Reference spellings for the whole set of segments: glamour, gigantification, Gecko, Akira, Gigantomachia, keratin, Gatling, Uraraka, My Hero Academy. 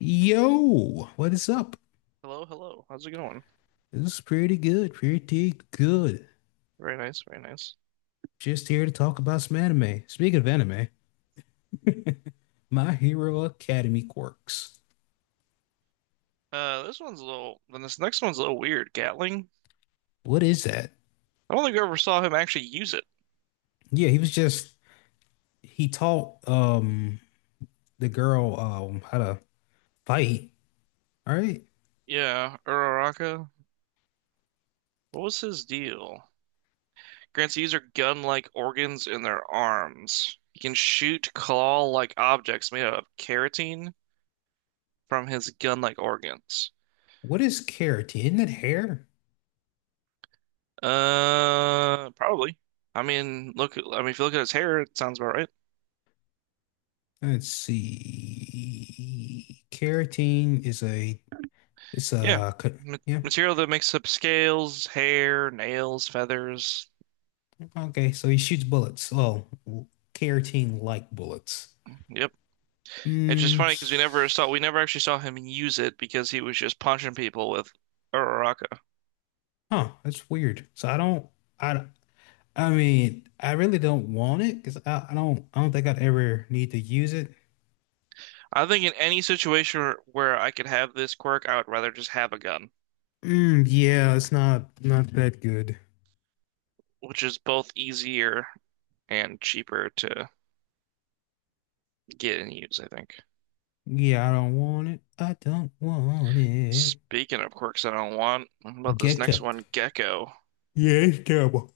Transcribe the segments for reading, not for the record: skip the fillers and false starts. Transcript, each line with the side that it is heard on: left: Yo, what is up?
right: Hello, hello. How's it going?
left: This is pretty good, pretty good.
right: Very nice, very nice.
left: Just here to talk about some anime. Speaking of anime, My Hero Academy quirks.
right: This one's a little, then this next one's a little weird. Gatling.
left: What is that?
right: I don't think I ever saw him actually use it.
left: Yeah, he was just he taught the girl how to fight. All right.
right: Yeah, Uraraka. What was his deal? Grants the user gun-like organs in their arms. He can shoot claw-like objects made out of keratin from his gun-like organs.
left: What is keratin? Isn't it hair?
right: Probably. I mean, look. I mean, if you look at his hair, it sounds about right.
left: Let's see. Keratin is a it's
right: Yeah.
left: a co-
right: Ma-
left: yeah.
right: Material that makes up scales, hair, nails, feathers.
left: Okay, so he shoots bullets. Well, keratin like bullets.
right: Yep. It's just
left: Mm,
right: funny because we
left: s-
right: never actually saw him use it because he was just punching people with Uraraka.
left: huh, that's weird. So I, I mean, I really don't want it because I don't think I'd ever need to use it.
right: I think in any situation where I could have this quirk, I would rather just have a gun,
left: Mm, yeah, it's not that good.
right: which is both easier and cheaper to get and use, I think.
left: Yeah, I don't want it. I don't want it.
right: Speaking of quirks I don't want, what about this
left: Gecko.
right: next one, Gecko?
left: Yeah, it's terrible.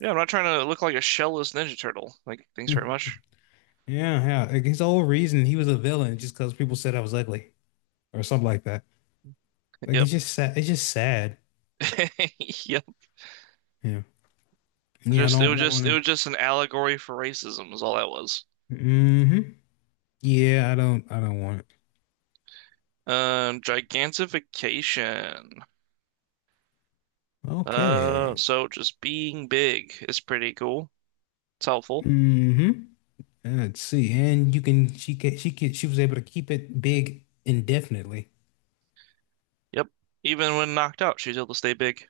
right: Yeah, I'm not trying to look like a shellless Ninja Turtle. Like, thanks very
left: Mm,
right: much.
left: yeah, yeah. Like his whole reason he was a villain just because people said I was ugly or something like that. Like it's
right: Yep.
left: just sad. It's just sad.
right: Yep.
left: Yeah. Yeah, I
right: Just it
left: don't
right: was just
left: want
right: it
left: it.
right: was just an allegory for racism is all that was.
left: Hmm. Yeah, I don't want it.
right: Gigantification. Uh,
left: Okay.
right: so just being big is pretty cool. It's helpful.
left: Hmm. Let's see. And you can she can she was able to keep it big indefinitely.
right: Yep. Even when knocked out, she's able to stay big.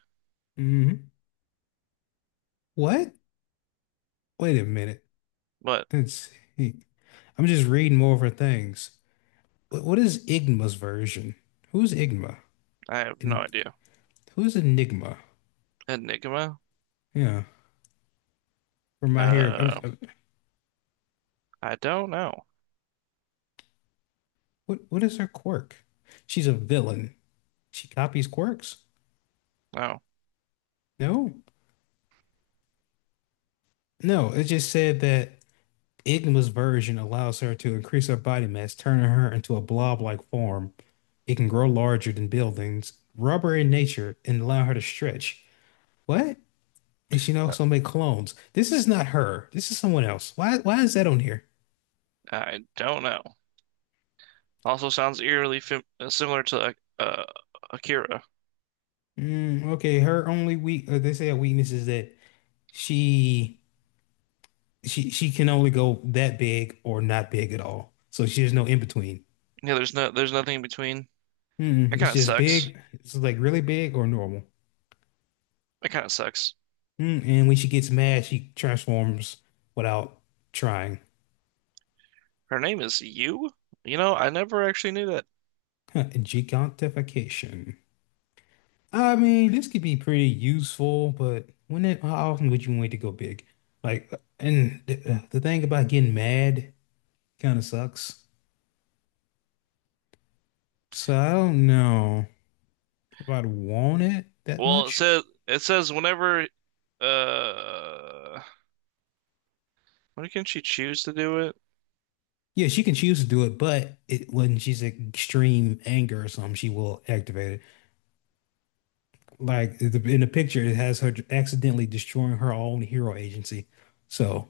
left: Hmm. What? Wait a minute.
right: But
left: Let's see. I'm just reading more of her things. What is Igma's version? Who's Igma?
right: I have no
left: And
right: idea.
left: who's Enigma?
right: Enigma?
left: Yeah. From my hearing.
right: Uh, I don't know.
left: What is her quirk? She's a villain. She copies quirks?
right: No,
left: No. No, it just said that. Igma's version allows her to increase her body mass, turning her into a blob-like form. It can grow larger than buildings, rubber in nature, and allow her to stretch. What? And she can also make clones. This is not her. This is someone else. Why? Why is that on here?
right: I don't know. Also sounds eerily fam similar to like, Akira.
left: Mm, okay, her only weak. They say a weakness is that she she can only go that big or not big at all. So she has no in between.
right: Yeah, there's nothing in between.
left: Mm,
right: That kind
left: it's
right: of
left: just
right: sucks.
left: big. It's like really big or normal.
right: That kind of sucks.
left: Mm, and when she gets mad, she transforms without trying.
right: Her name is Yu? You know, I never actually knew that.
left: Gigantification. I mean, this could be pretty useful, but when it, how often would you wait to go big? Like, and the thing about getting mad kind of sucks. So I don't know if I'd want it that
right: Well, it
left: much.
right: says whenever uh when can she choose to do it?
left: Yeah, she can choose to do it, but it, when she's in extreme anger or something, she will activate it. Like the, in the picture, it has her accidentally destroying her own hero agency. So.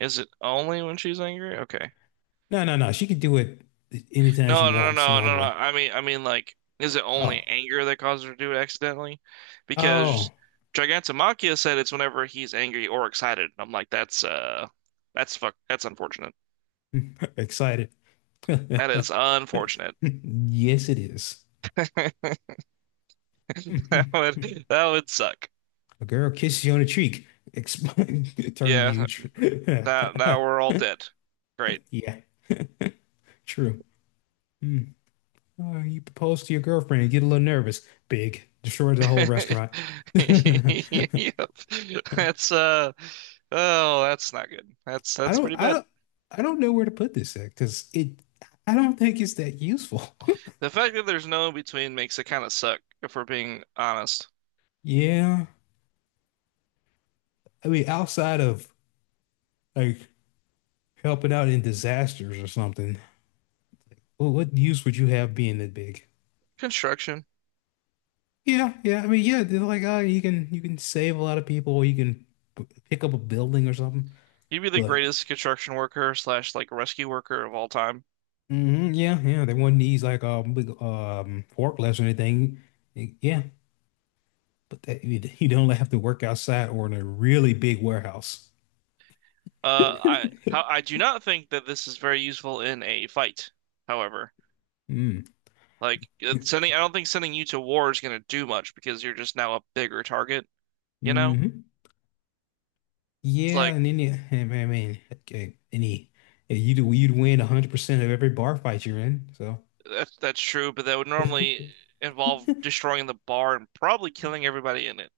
right: Is it only when she's angry? Okay.
left: No, no, no. She can do it anytime she
right: No, no, no,
left: wants
right: no, no, no.
left: normally.
right: I mean like is it only
left: Oh,
right: anger that causes her to do it accidentally?
left: oh,
right: Because Gigantomachia said it's whenever he's angry or excited. I'm like that's fuck that's unfortunate.
left: excited.
right: That is unfortunate.
left: Yes, it is.
right: That
left: A
right: would that would suck.
left: girl kisses you on the cheek. Exp turn
right: Yeah,
left: huge.
right: now we're all dead. Great.
left: Yeah, true. Hmm. Oh, you propose to your girlfriend and get a little nervous. Big. Destroys the whole restaurant. I
right: Yep. That's uh oh, that's not good. That's
left: don't,
right: pretty
left: I
right: bad.
left: don't, I don't know where to put this at because it, I don't think it's that useful.
right: The fact that there's no in between makes it kind of suck, if we're being honest.
left: Yeah. I mean, outside of like helping out in disasters or something. Well, what use would you have being that big?
right: Construction.
left: Yeah, yeah. I mean, yeah, they're like, oh, you can save a lot of people, or you can p- pick up a building or something.
right: You'd be the
left: But
right: greatest construction worker slash like rescue worker of all time.
left: mhm, yeah, yeah, they wouldn't need like big forklifts or anything. Yeah, but that, you you don't have to work outside or in a really big warehouse.
right: I do not think that this is very useful in a fight, however.
left: Mm.
right: Like sending I don't think sending you to war is gonna do much because you're just now a bigger target, you know?
left: Hmm.
right: It's
left: Yeah,
right: like.
left: and then you, I mean, okay, any you'd win 100% of every bar fight you're in. So.
right: That's true, but that would normally involve destroying the bar and probably killing everybody in it,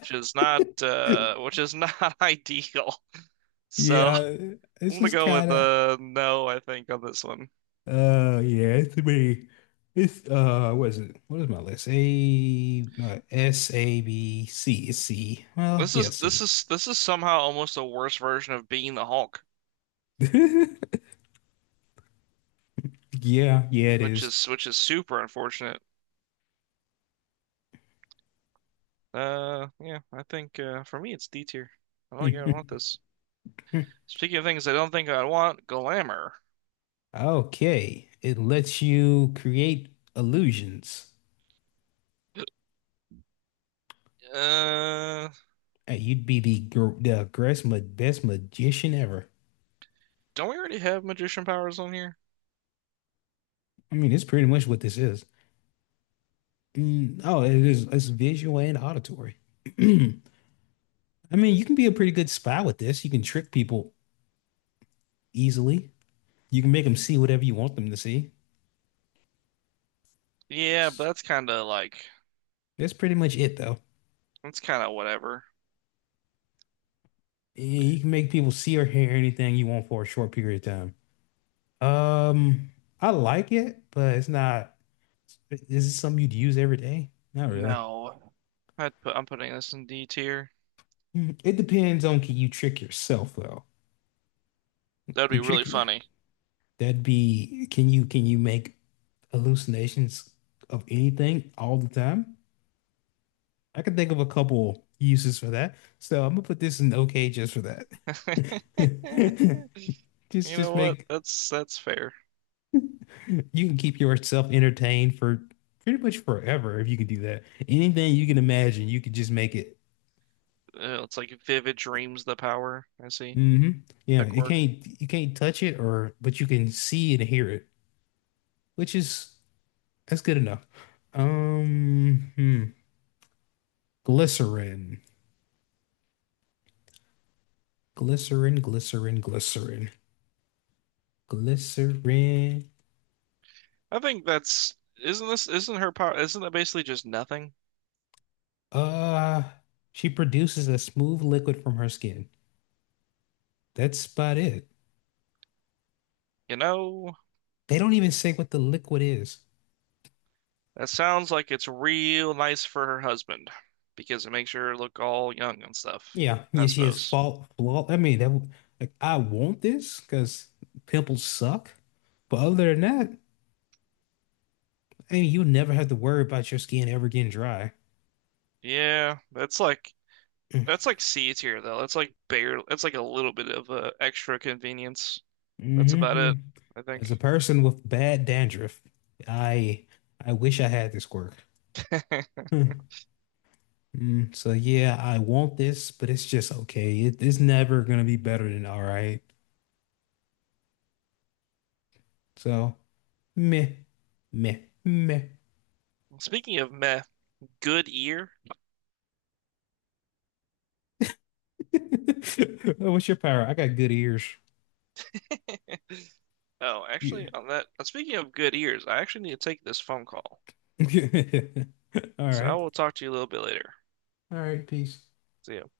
right: which is not ideal. So
left: Yeah,
right: I'm
left: it's
right: gonna
left: just
right: go
left: kind
right: with
left: of
right: no, I think on this one.
left: yeah, it's pretty it's what is it? What is my list? A S A B C it's C. Well,
right: This
left: yeah,
right: is this
left: C.
right: is this is somehow almost a worse version of being the Hulk,
left: Yeah, yeah, it is.
right: which is super unfortunate. Yeah, I think for me it's D tier. I don't think I'd want this. Speaking of things I don't think I'd want, glamour.
left: Okay, it lets you create illusions.
right: Uh,
left: Hey, you'd be the greatest ma best magician ever.
right: don't we already have magician powers on here?
left: I mean, it's pretty much what this is. Mm, oh, it is. It's visual and auditory. I mean, you can be a pretty good spy with this. You can trick people easily. You can make them see whatever you want them to see.
right: Yeah, but
left: That's pretty much it, though.
right: that's kind of whatever.
left: Yeah, you can make people see or hear anything you want for a short period of time. I like it, but it's not. Is it something you'd use every day? Not really.
right: No, I'm putting this in D tier.
left: Mm, it depends on can you trick yourself though. Can
right: That'd
left: you
right: be really
left: trick you?
right: funny.
left: That'd be can you make hallucinations of anything all the time? I can think of a couple uses for that. So I'm gonna put this in okay just for that.
right: You
left: Just
right: know what?
left: make
right: That's fair.
left: you can keep yourself entertained for pretty much forever if you can do that. Anything you can imagine, you can just make it.
right: It's like vivid dreams the power. I see
left: Hmm. Yeah,
right: the
left: it
right: quirk.
left: can't you can't touch it or but you can see and hear it, which is that's good enough. Hmm. Glycerin. Glycerin, glycerin, glycerin. Glycerin.
right: I think that's isn't her power? Isn't that basically just nothing?
left: Uh, she produces a smooth liquid from her skin. That's about it.
right: You know,
left: They don't even say what the liquid is.
right: that sounds like it's real nice for her husband because it makes her look all young and stuff,
left: Yeah, yeah,
right: I
left: she has
right: suppose.
left: fault flaw. I mean, that w- like I want this because pimples suck. But other than that, I mean, you never have to worry about your skin ever getting dry.
right: Yeah, that's like C tier though. That's like barely. That's like a little bit of extra convenience. That's about
left: Hmm.
right: it, I
left: As
right: think.
left: a person with bad dandruff, I I wish I had this quirk. Hmm. Mm, so yeah, I want this, but it's just okay. It's never gonna be better than all right. So. Meh, meh, meh.
right: Speaking of meh, good ear.
left: Oh, what's your power? I got good ears.
right: Oh, actually,
left: Yeah.
right: on that. Speaking of good ears, I actually need to take this phone call.
left: All
right: So I
left: right.
right: will talk to you a little bit later.
left: All right. Peace.
right: See ya.